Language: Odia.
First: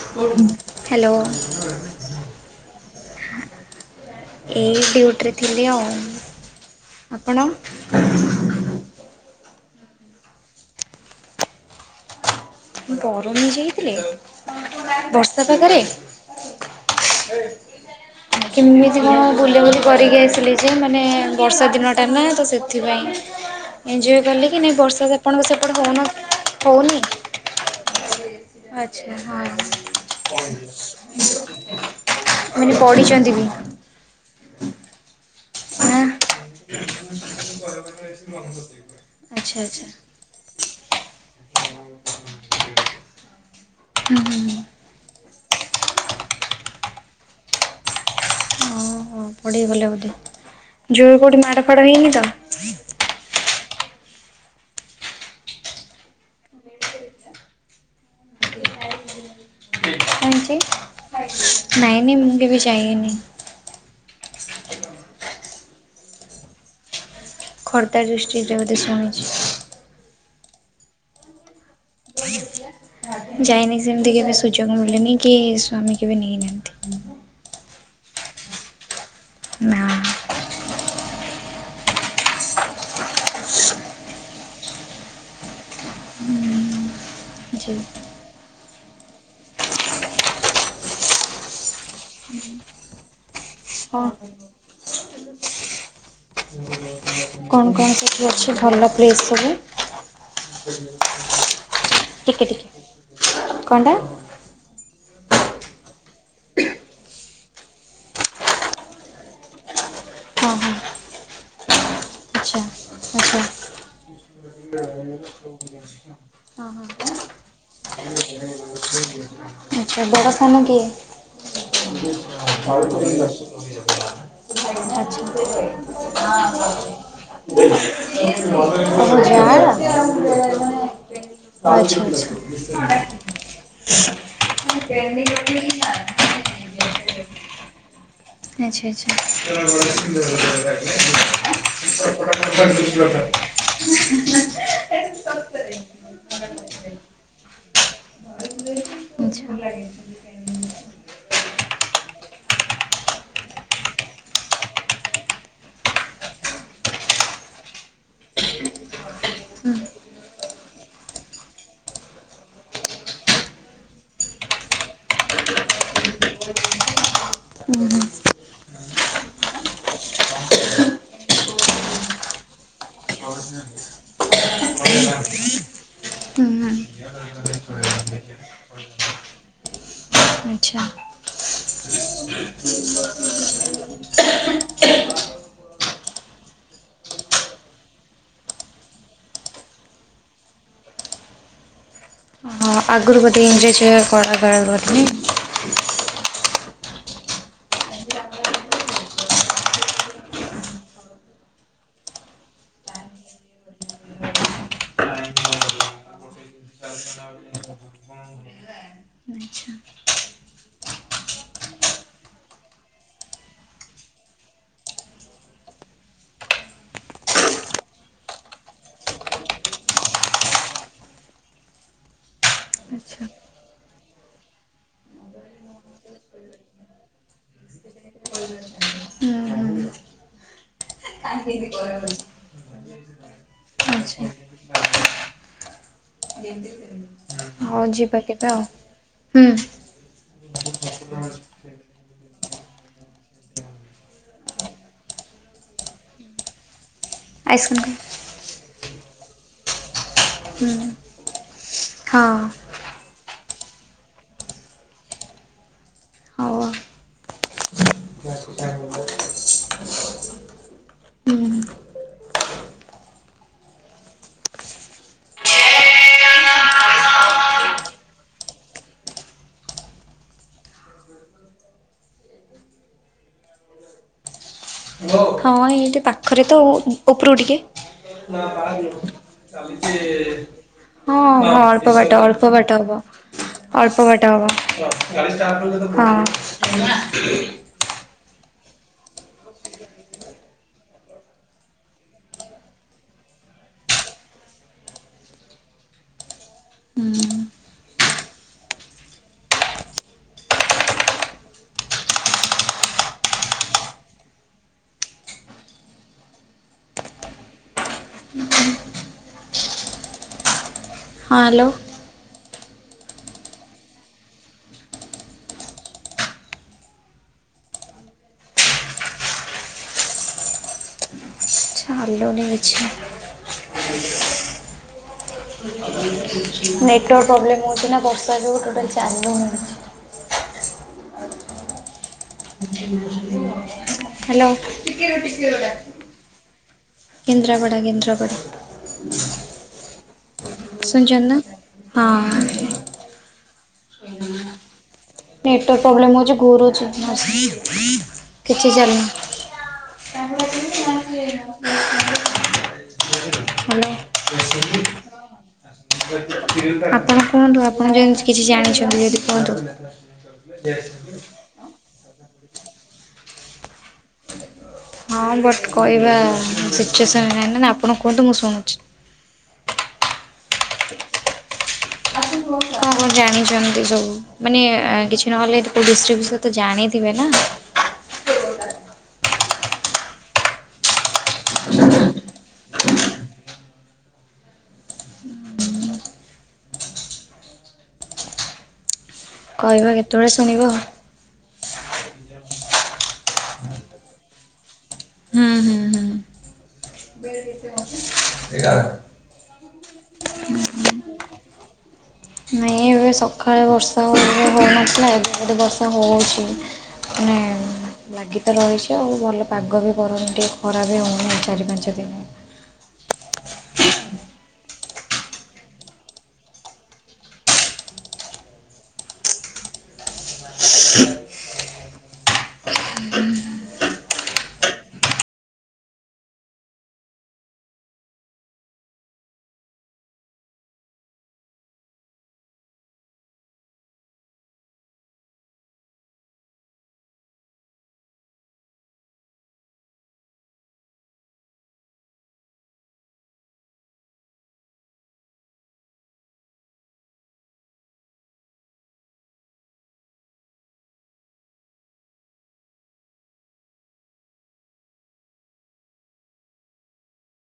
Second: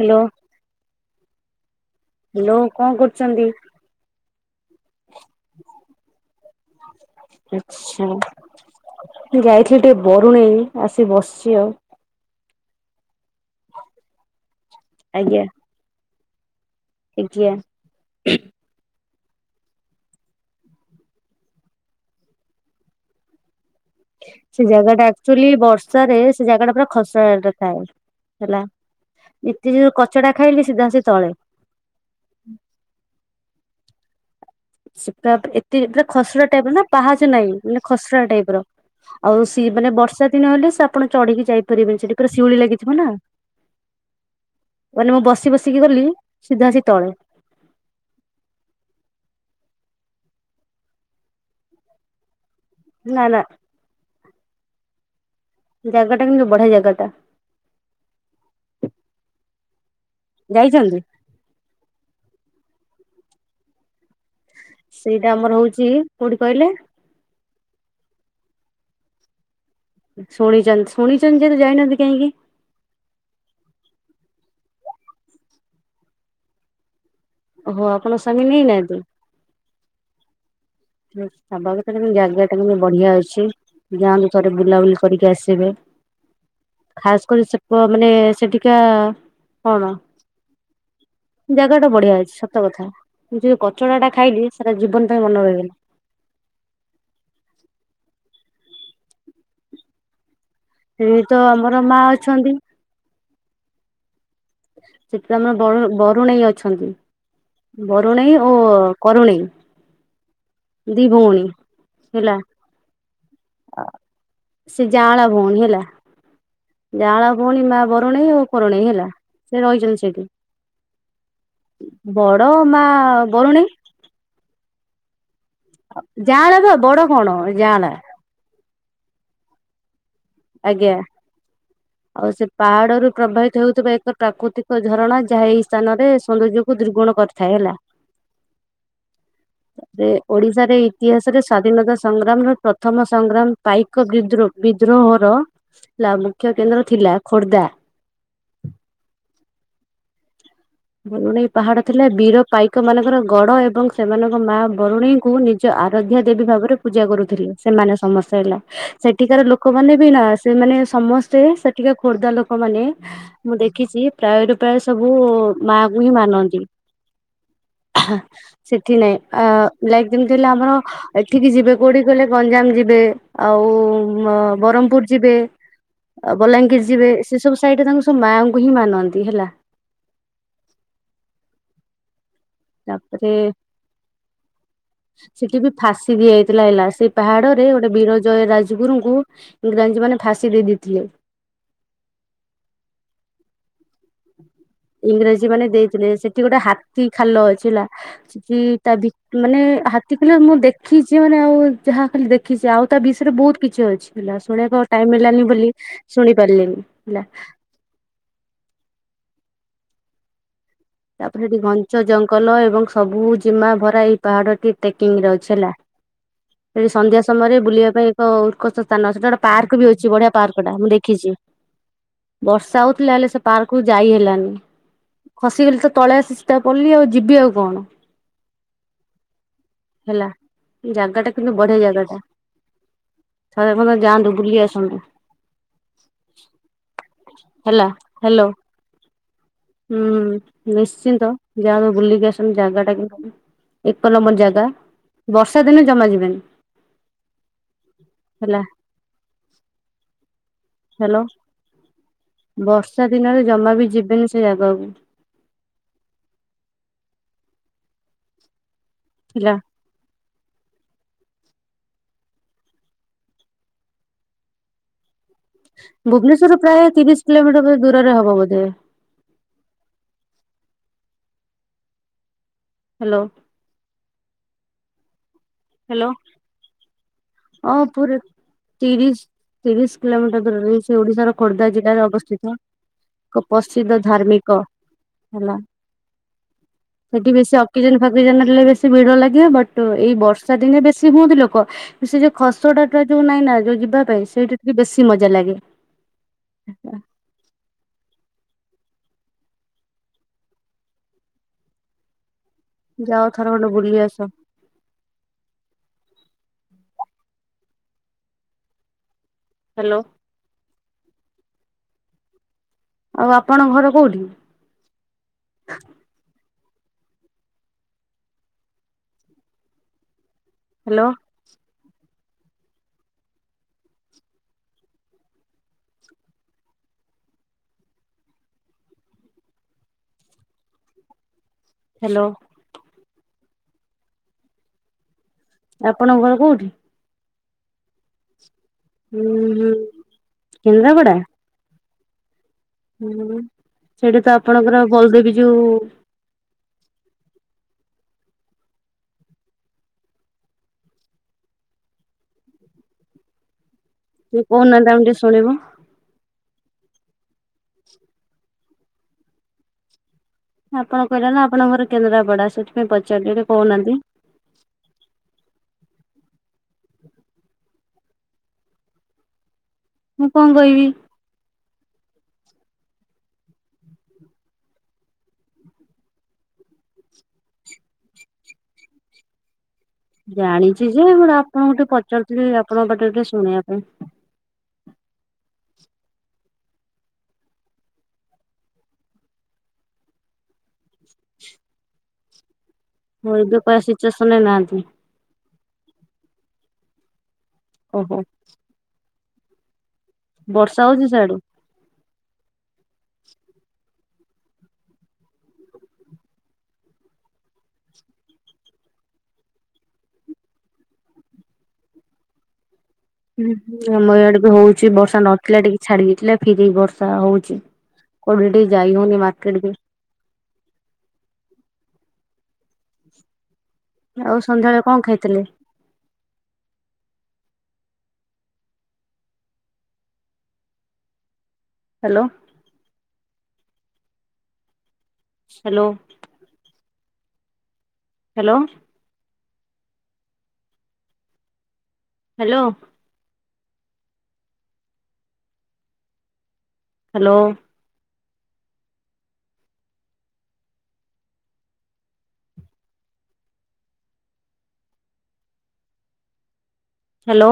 ହ୍ୟାଲୋ ହ୍ୟାଲୋ ହ୍ୟାଲୋ କଣ କରୁଛନ୍ତି? ଏଇ ଡୁୟୁଟିରେ ଥିଲି ଆଉ ଆପଣ ମୁଁ ଯାଇଥିଲି ଟିକେ ବରୁଣେଇ ଆସିକି ବସିଛି ଆଉ ବରୁଣେଇ ଯାଇଥିଲେ ବର୍ଷା ପାଗରେ ଆଜ୍ଞ। କେମିତି କଣ ବୁଲାବୁଲି କରିକି ଆସିଲି ଯେ ମାନେ ବର୍ଷା ଦିନଟା ନା ତ ସେଥିପାଇଁ ଏଞ୍ଜୟ କଲେ କି ସେ ନାଇଁ ଜାଗା ବର୍ଷା ଟା ଆପଣଙ୍କ ଆକଚୁଆଲି ସେପଟେ ହଉନ ବର୍ଷାରେ ସେ ଜାଗା ଟା ପୁରା ଖସଡ଼ାଟା ଥାଏ। ହେଲା। ଆଛା ଏତେ ଯୋଉ କଚଡା ହଁ। ଖାଇଲି ସିଧା ସେ ତଳେ। ମୁଁ କହିନି ପଢ଼ିଛନ୍ତି ବି। ସେ ପୁରା ଏତେ ଆଁ ପୁରା ଖସରା ଟାଇପ ର ନା ପାହାଚ ନାହିଁ ମାନେ ଖସଡ଼ା ଟାଇପ ର। ଆଉ ଆଚ୍ଛା ସିଏ ଆଚ୍ଛା। ମାନେ ବର୍ଷା ଦିନ ହେଲେ ସାପ ଆପଣ ଚଢିକି ଯାଇପାରିବେ ସେଠି ପୁରା ଶିଉଳି ଲାଗିଥିବ ନା। ହୁଁଁ। କାଲି ମାନେ ମୁଁ ବସି ବସିକି ଗଲି ସିଧା ଆସିକି ତଳେ। ଓ ହୋ ପଡ଼ିଗଲେ ବୋଧେ ଜୋରେ କୋଉଠି ମାଡ଼ ଫାଡ ହେଇନି ତ? ନା ନା। ଜାଗା ଟା କିନ୍ତୁ ବଢିଆ ଜାଗା ଟା। ଯାଇଛନ୍ତି? ନାଇଁ ନାଇଁ ମୁଁ କେବେ ବି ଜାଇନି। ସେଇଟା ଆମର ହୋଉଚି କୋଉଠି କହିଲେ। ଖର୍ଦ୍ଧା ଡିଷ୍ଟିକ୍‌ରେ ବୋଧେ ଶୁଣିଚି। ଶୁଣିଚନ୍ତି ଶୁଣିଚନ୍ତି ଯଦି ଯାଇନାହାନ୍ତି କାହିଁକି? ଯାଇନି ସେମିତି କେବେ ସୁଯୋଗ ମିଳିନି କି ସ୍ଵାମୀ କେବେ ନେଇନାହାନ୍ତି। ଓହୋ ଆପଣ ସାମୀ ନେଇନାହାନ୍ତି? ନାଁ। ସବାଗତରେ ବି ଜାଗା ଟା ବୋହୁତ ବଢିଆ ଅଛି ଯାଆନ୍ତୁ ଥରେ ବୁଲାବୁଲି କରିକି ଆସିବେ। ଖାସ କରି ସେ ଜି ମାନେ ସେଠି କଣ ଜାଗା ଟା ବଢିଆ ଅଛି ସତ କଥା। ମୁଁ ଜୋଉ ହଁ କଚଡ଼ା ଟା ଖାଇଲି ସେଟା ଜୀବନ ପାଇଁ ମନେ ରହିଗଲା। [unintelligible] କଣ କଣ ସେଠି ଅଛି ଭଲ ପ୍ଲେସ୍ ସବୁ? ସେଠି ତ ଆମର ମା ଟିକେ ଅଛନ୍ତି। ଟିକେ କଣ ଟା? ସେଠି ଆମର ବରୁ ବରୁଣେଇ ଅଛନ୍ତି। ବରୁଣେଇ ଓ କରୁଣେଇ ଦିଇ ଭଉଣୀ। ହେଲା। ଆଛା ଆଛା। ସେ ଜାଆଁଳା ଭଉଣୀ ମା ବରୁଣେଇ ଆଉ କରୁଣେଇ ହେଲା। ସେ ରହିଛନ୍ତି ଆଛା ସେଇଠି ବଡ଼ ସାନ କିଏ? ଆଛା। ବଡ ତମ ମା ବରୁଣେଇ ଯାଆଁଳା ବା ବଡ କଣ ଯାଆଁଳା ଯା ହବ? ଆଜ୍ଞା। ଆଚ୍ଛା। ଆଉ ସେ ପାହାଡରୁୁ ପ୍ରଭାହିତ ହେଉଥିବା ଏକ ପ୍ରାକୃତିକ ଝରଣା ଯାହା ଏଇ ସ୍ଥାନରେ ସୌନ୍ଦର୍ଯ୍ୟକୁ ଦୁଇର୍ଗୁଣ କରିଥାଏ ହେଲା। ଆଚ୍ଛା ଆଚ୍ଛା। ଆଚ୍ଛା ହୁଁ ହୁଁ ତାପରେ ହୁଁ ଓଡିଶାରେ ଇତିହାସରେ ସ୍ଵାଧୀନତା ସଂଗ୍ରାମ ର ପ୍ରଥମ ହୁଁ ସଂଗ୍ରାମ ପାଇକ ବିଦ୍ରୋହ ବିଦ୍ରୋହର ମୁଖ୍ୟ କେନ୍ଦ୍ର ଥିଲା ଖୋର୍ଦ୍ଧା। ଆଛା। ବରୁଣେଇ ପାହାଡ ଥିଲା ବୀର ପାଇକ ମାନଙ୍କର ଗଡ ଏବଂ ସେମାନଙ୍କ ମା ବରୁଣେଇଙ୍କୁ ନିଜ ଯୋଉ ଆରାଧ୍ୟା ଦେବୀ ଭାବରେ ପୂଜା କରୁଥିଲେ ସେମାନେ ସମସ୍ତେ ହେଲା ସେଠିକାର ଲୋକମାନେ ବି ନା ସେମାନେ ସମସ୍ତେ ସେଠିକା ଖୋର୍ଦ୍ଧା ଲୋକମାନେ ମୁଁ ଦେଖିଚି ପ୍ରାୟରୁ ପ୍ରାୟ ସବୁ ମା କୁ ହିଁ ମାନନ୍ତି। ହୁଁ ହୁଁ। ସେଠି ନାଇଁ। ଆ ଲାଇକ୍ ଯେମିତି ହେଲେ ଆମର ଏଠିକି ଯିବେ କୋଉଠି କହିଲେ ଗଞ୍ଜାମ ଯିବେ ଆଉ ବ ବରମପୁର୍ ଯିବେ। ଆଉ ବଲାଙ୍ଗୀର ଯିବେ ସେ ସବୁ ସାଇଡରେ ତାଙ୍କ ସବୁ ମାଆଙ୍କୁ ହିଁ ମାନନ୍ତି ହେଲା। ଆଚ୍ଛା। [inaudible] ତାପରେ ସେଠି ବି ଫାଶୀ ଦିଆଯାଇଥିଲା ହେଲା ସେଇ ପାହାଡରେ ଗୋଟେ ବୀରଜୟ ରାଜଗୁରୁଙ୍କୁ ଇଂରାଜୀମାନେ ଫାଶୀ ଦେଇ ଦେଇଥିଲେ। ହଁ ଆଗରୁ ବୋଧେ ଇଂରେଜ କରାଗାର ବୋଧେ। ଜି ମାନେ ଦେଇଥିଲେ। ସେଠି ଗୋଟେ ହାତୀ ଖାଲ ଅଛି ଲା। [unintelligible] ତା ଧି ମାନେ ହାତୀ ଖଲେ ମୁଁ ଦେଖିଚି ମାନେ ଆଉ ଯାହା ଖାଲି ଦେ ଖିଛି ଆଉ ତା ବିଷୟରେ ବହୁତ କିଛି ଅଛି ହେଲା ଶୁଣିବାକୁ ଆଉ ଟାଇମ୍ ଆଚ୍ଛା ମିଳିଲାନି ବୋଲି ଶୁଣି ପାରିଲିନି ହେଲା। ଆଚ୍ଛା। ତାପରେ [unintelligible] ଘଞ୍ଚ ଜଙ୍ଗଲ ଏବଂ ସବୁ ଜିମା ଭରା ଏଇ ପାହାଡଟି ଟେକିଂରେ ଅଛି ହେଲା। [unintelligible] ସନ୍ଧ୍ୟା ସମୟରେ ବୁଲିବା ପାଇଁ ଏକ ଉତ୍କଷ୍ଟ ସ୍ଥାନ ସେଇଟା ଗୋଟେ ପାର୍କ ବି ଅଛି ବଢିଆ ପାର୍କଟା ମୁଁ ଦେଖିଛି। ବର୍ଷା ହଉଥିଲା ଆଚ୍ଛା ହେଲେ ସେ ପାର୍କକୁ ଯାଇ ହେଲାନି। ସିଏ [unintelligible] ତଳେ ଆସି ସିତା ପଡିଲି ଆଉ ଯିବି ଆଉ କଣ। ହୁଁ ହୁଁ ହେଲା ଜାଗାଟା କିନ୍ତୁ ବଢିଆ ଜାଗାଟା। ଥରେ [unintelligible] ଆଚ୍ଛା ଯାଆନ୍ତୁ ବୁଲି ଆସନ୍ତୁ। ହଉ ହେଲା ଯିବା ହ୍ୟାଲୋ। କେବେ ଆଉ ହୁଁ ହୁଁ ନିଶ୍ଚିନ୍ତ ଯାହାବୁ ବୁଲିକି ଆସନ୍ତୁ ଜାଗାଟା କିନ୍ତୁ ଉଁ ଏକ ନମ୍ବର ଜାଗା ବର୍ଷା ଦିନେ ଜମା ଯିବେନି। ଆଇସ୍କ୍ରିମ୍। ହେଲା ହୁଁ ହ୍ୟାଲୋ। ହଁ! ବର୍ଷା ଦିନରେ ଜମା ବି ଯିବେନି ସେ ଜାଗାକୁ। ହଉ ଆଉ। [unintelligible] ହେଲା। ଭୁବନେଶ୍ୱରରୁ ପ୍ରାୟ ତିରିଶ୍ କିଲୋମିଟର ଦୂରରେ ହବ ବୋଧେ। ହ୍ୟାଲୋ। ହଁ ଏଇଠି ହ୍ୟାଲୋ। ପାଖରେ ତ ଉ ଉପରକୁ ଟିକେ। ହଁ ହଁ ଅଳ୍ପ ତିରିଶ ତିରିଶ କିଲୋମିଟର ଦୂରରେ ସେ ଓଡିଶାର ଖୋର୍ଦ୍ଧା ଜିଲ୍ଲାରେ ବାଟ ଅବସ୍ଥିତ। ଅଳ୍ପ ବାଟ ହବ। ପ୍ରସିଦ୍ଧ ଅଳ୍ପ ବାଟ ଧାର୍ମିକ ହେଲା। ହବ ହଁ। ଜ [unintelligible] ଫାକଜଲେ ବେଶୀ ଭିଡ ଲାଗିବ ବଟ ଏଇ ବର୍ଷା ଦିନେ ବେଶୀ ହୁଅନ୍ତି ଲୋକ। ସେ ଯୋଉ ଖସଡାଟା ଯୋଉ ନାଇଁ ନା ଯୋଉ ଯିବା ପାଇଁ ସେଇଟା ଟିକେ ବେଶୀ ମଜା ଲାଗେ। ହୁଁ! ଯାଅ ଥର ଖଣ୍ଡେ ବୁଲି ଆସ। [unintelligible] ହ୍ୟାଲୋ। ହଁ ହ୍ୟାଲୋ। ଆଉ ଆପଣ ଘର କେଉଠି? ହ୍ୟାଲୋ। ଦେଲୁନି କିଛି ନେଟୱାର୍କ ପ୍ରୋବ୍ଲେମ୍ ହେଉଚି ନା ବର୍ଷା ଯୋଗୁଁ ଟୋଟାଲ୍ ଚାଲୁନି। ହ୍ୟାଲୋ। ହ୍ୟାଲୋ। ଆପଣଙ୍କ ଘର କୋଉଠି? କେନ୍ଦ୍ରାପଡ଼ା କେନ୍ଦ୍ରାପଡ଼ା। ହୁଁ ହୁଁ। କେନ୍ଦ୍ରାପଡା ଶୁଣିଚନ୍ତି ନା ହଁ। ହୁଁ ସେଇଟି ତ ଆପଣଙ୍କର ବଳଦେବ ଜୀଉ ବ୍ଲେମ ହୋଉଚି ଘୁରୁଚି କିଛି ଚାଲୁନି। [inaudible] ହାଲୋ। ଟିକେ କହୁନାହାନ୍ତି ଆମେ ଟିକେ ଶୁଣିବୁ। [inaudible] ଆପଣ କୁହନ୍ତୁ ଆପଣ ଯଦି କିଛି ଜାଣିଚନ୍ତି ଯଦି କୁହନ୍ତୁ। ଆପଣ କହିଲେ ନା ଆପଣଙ୍କ ଘର କେନ୍ଦ୍ରାପଡା ସେଥିପାଇଁ ପଚାରିଲି ଏବେ କହୁନାହାନ୍ତି। ହଁ ବଟ୍ କହିବା ସିଚୁଏସନ୍ ନ ଆପଣ କୁହନ୍ତୁ ମୁଁ ଶୁଣୁଚି। ମୁଁ କଣ କହିବି? [inaudible] ଆପଣ ଜାଣିଚନ୍ତି ସବୁ, ମାନେ କିଛି ନହେଲେ କୋଉ ଡିଷ୍ଟିକ ବିଷୟରେ ତ ଜାଣିଥିବେ ନା? ଜାଣିଚି ଯେ ବଟ ଆପଣଙ୍କୁ ଟିକେ ପଚାରୁଥିଲି ଆପଣଙ୍କ ପାଟିରେ ଟିକେ ଶୁଣିବା ପାଇଁ। କହିବା କେତେବେଳେ ଶୁଣିବ ଆଉ। [inaudible] ଓ ଏବେ କହିବା ସିଚୁଏସନ୍ ରେ ନାହାନ୍ତି? ହୁଁ ହୁଁ ହୁଁ। [inaudible] ଓହୋ। [inaudible] ବର୍ଷା ହଉଚି ସିଆଡୁ? ନାଇଁ ଏବେ ସକାଳେ ବର୍ଷା ହେ ହେଉନଥିଲା ଏବେ ଏପଟେ ବର୍ଷା ହେଉଚି। ମାନେ ଲାଗି ତ ରହିଛି ଆଉ ଭଲ ପାଗ ବି କରୁନି ଟିକେ ଖରା ବି ହୋଉନି ଚାରି ପାଞ୍ଚ ଦିନ। ହୁଁଁ ଆମ ଏଆଡେ ବି ହଉଚି ବର୍ଷା ନଥିଲା ଟିକେ ଛାଡି ଯାଇଥିଲା ଫେରି ହେଇ ବର୍ଷା ହଉଚି। କୋଉଠି ଟିକେ ଯାଇ ହଉନି ମାର୍କେଟ ବି। [inaudible] ଆଉ ସନ୍ଧ୍ୟାବେଳେ କଣ ଖାଇଥିଲେ? Hello. Hello. Hello. Hello. Hello. Hello.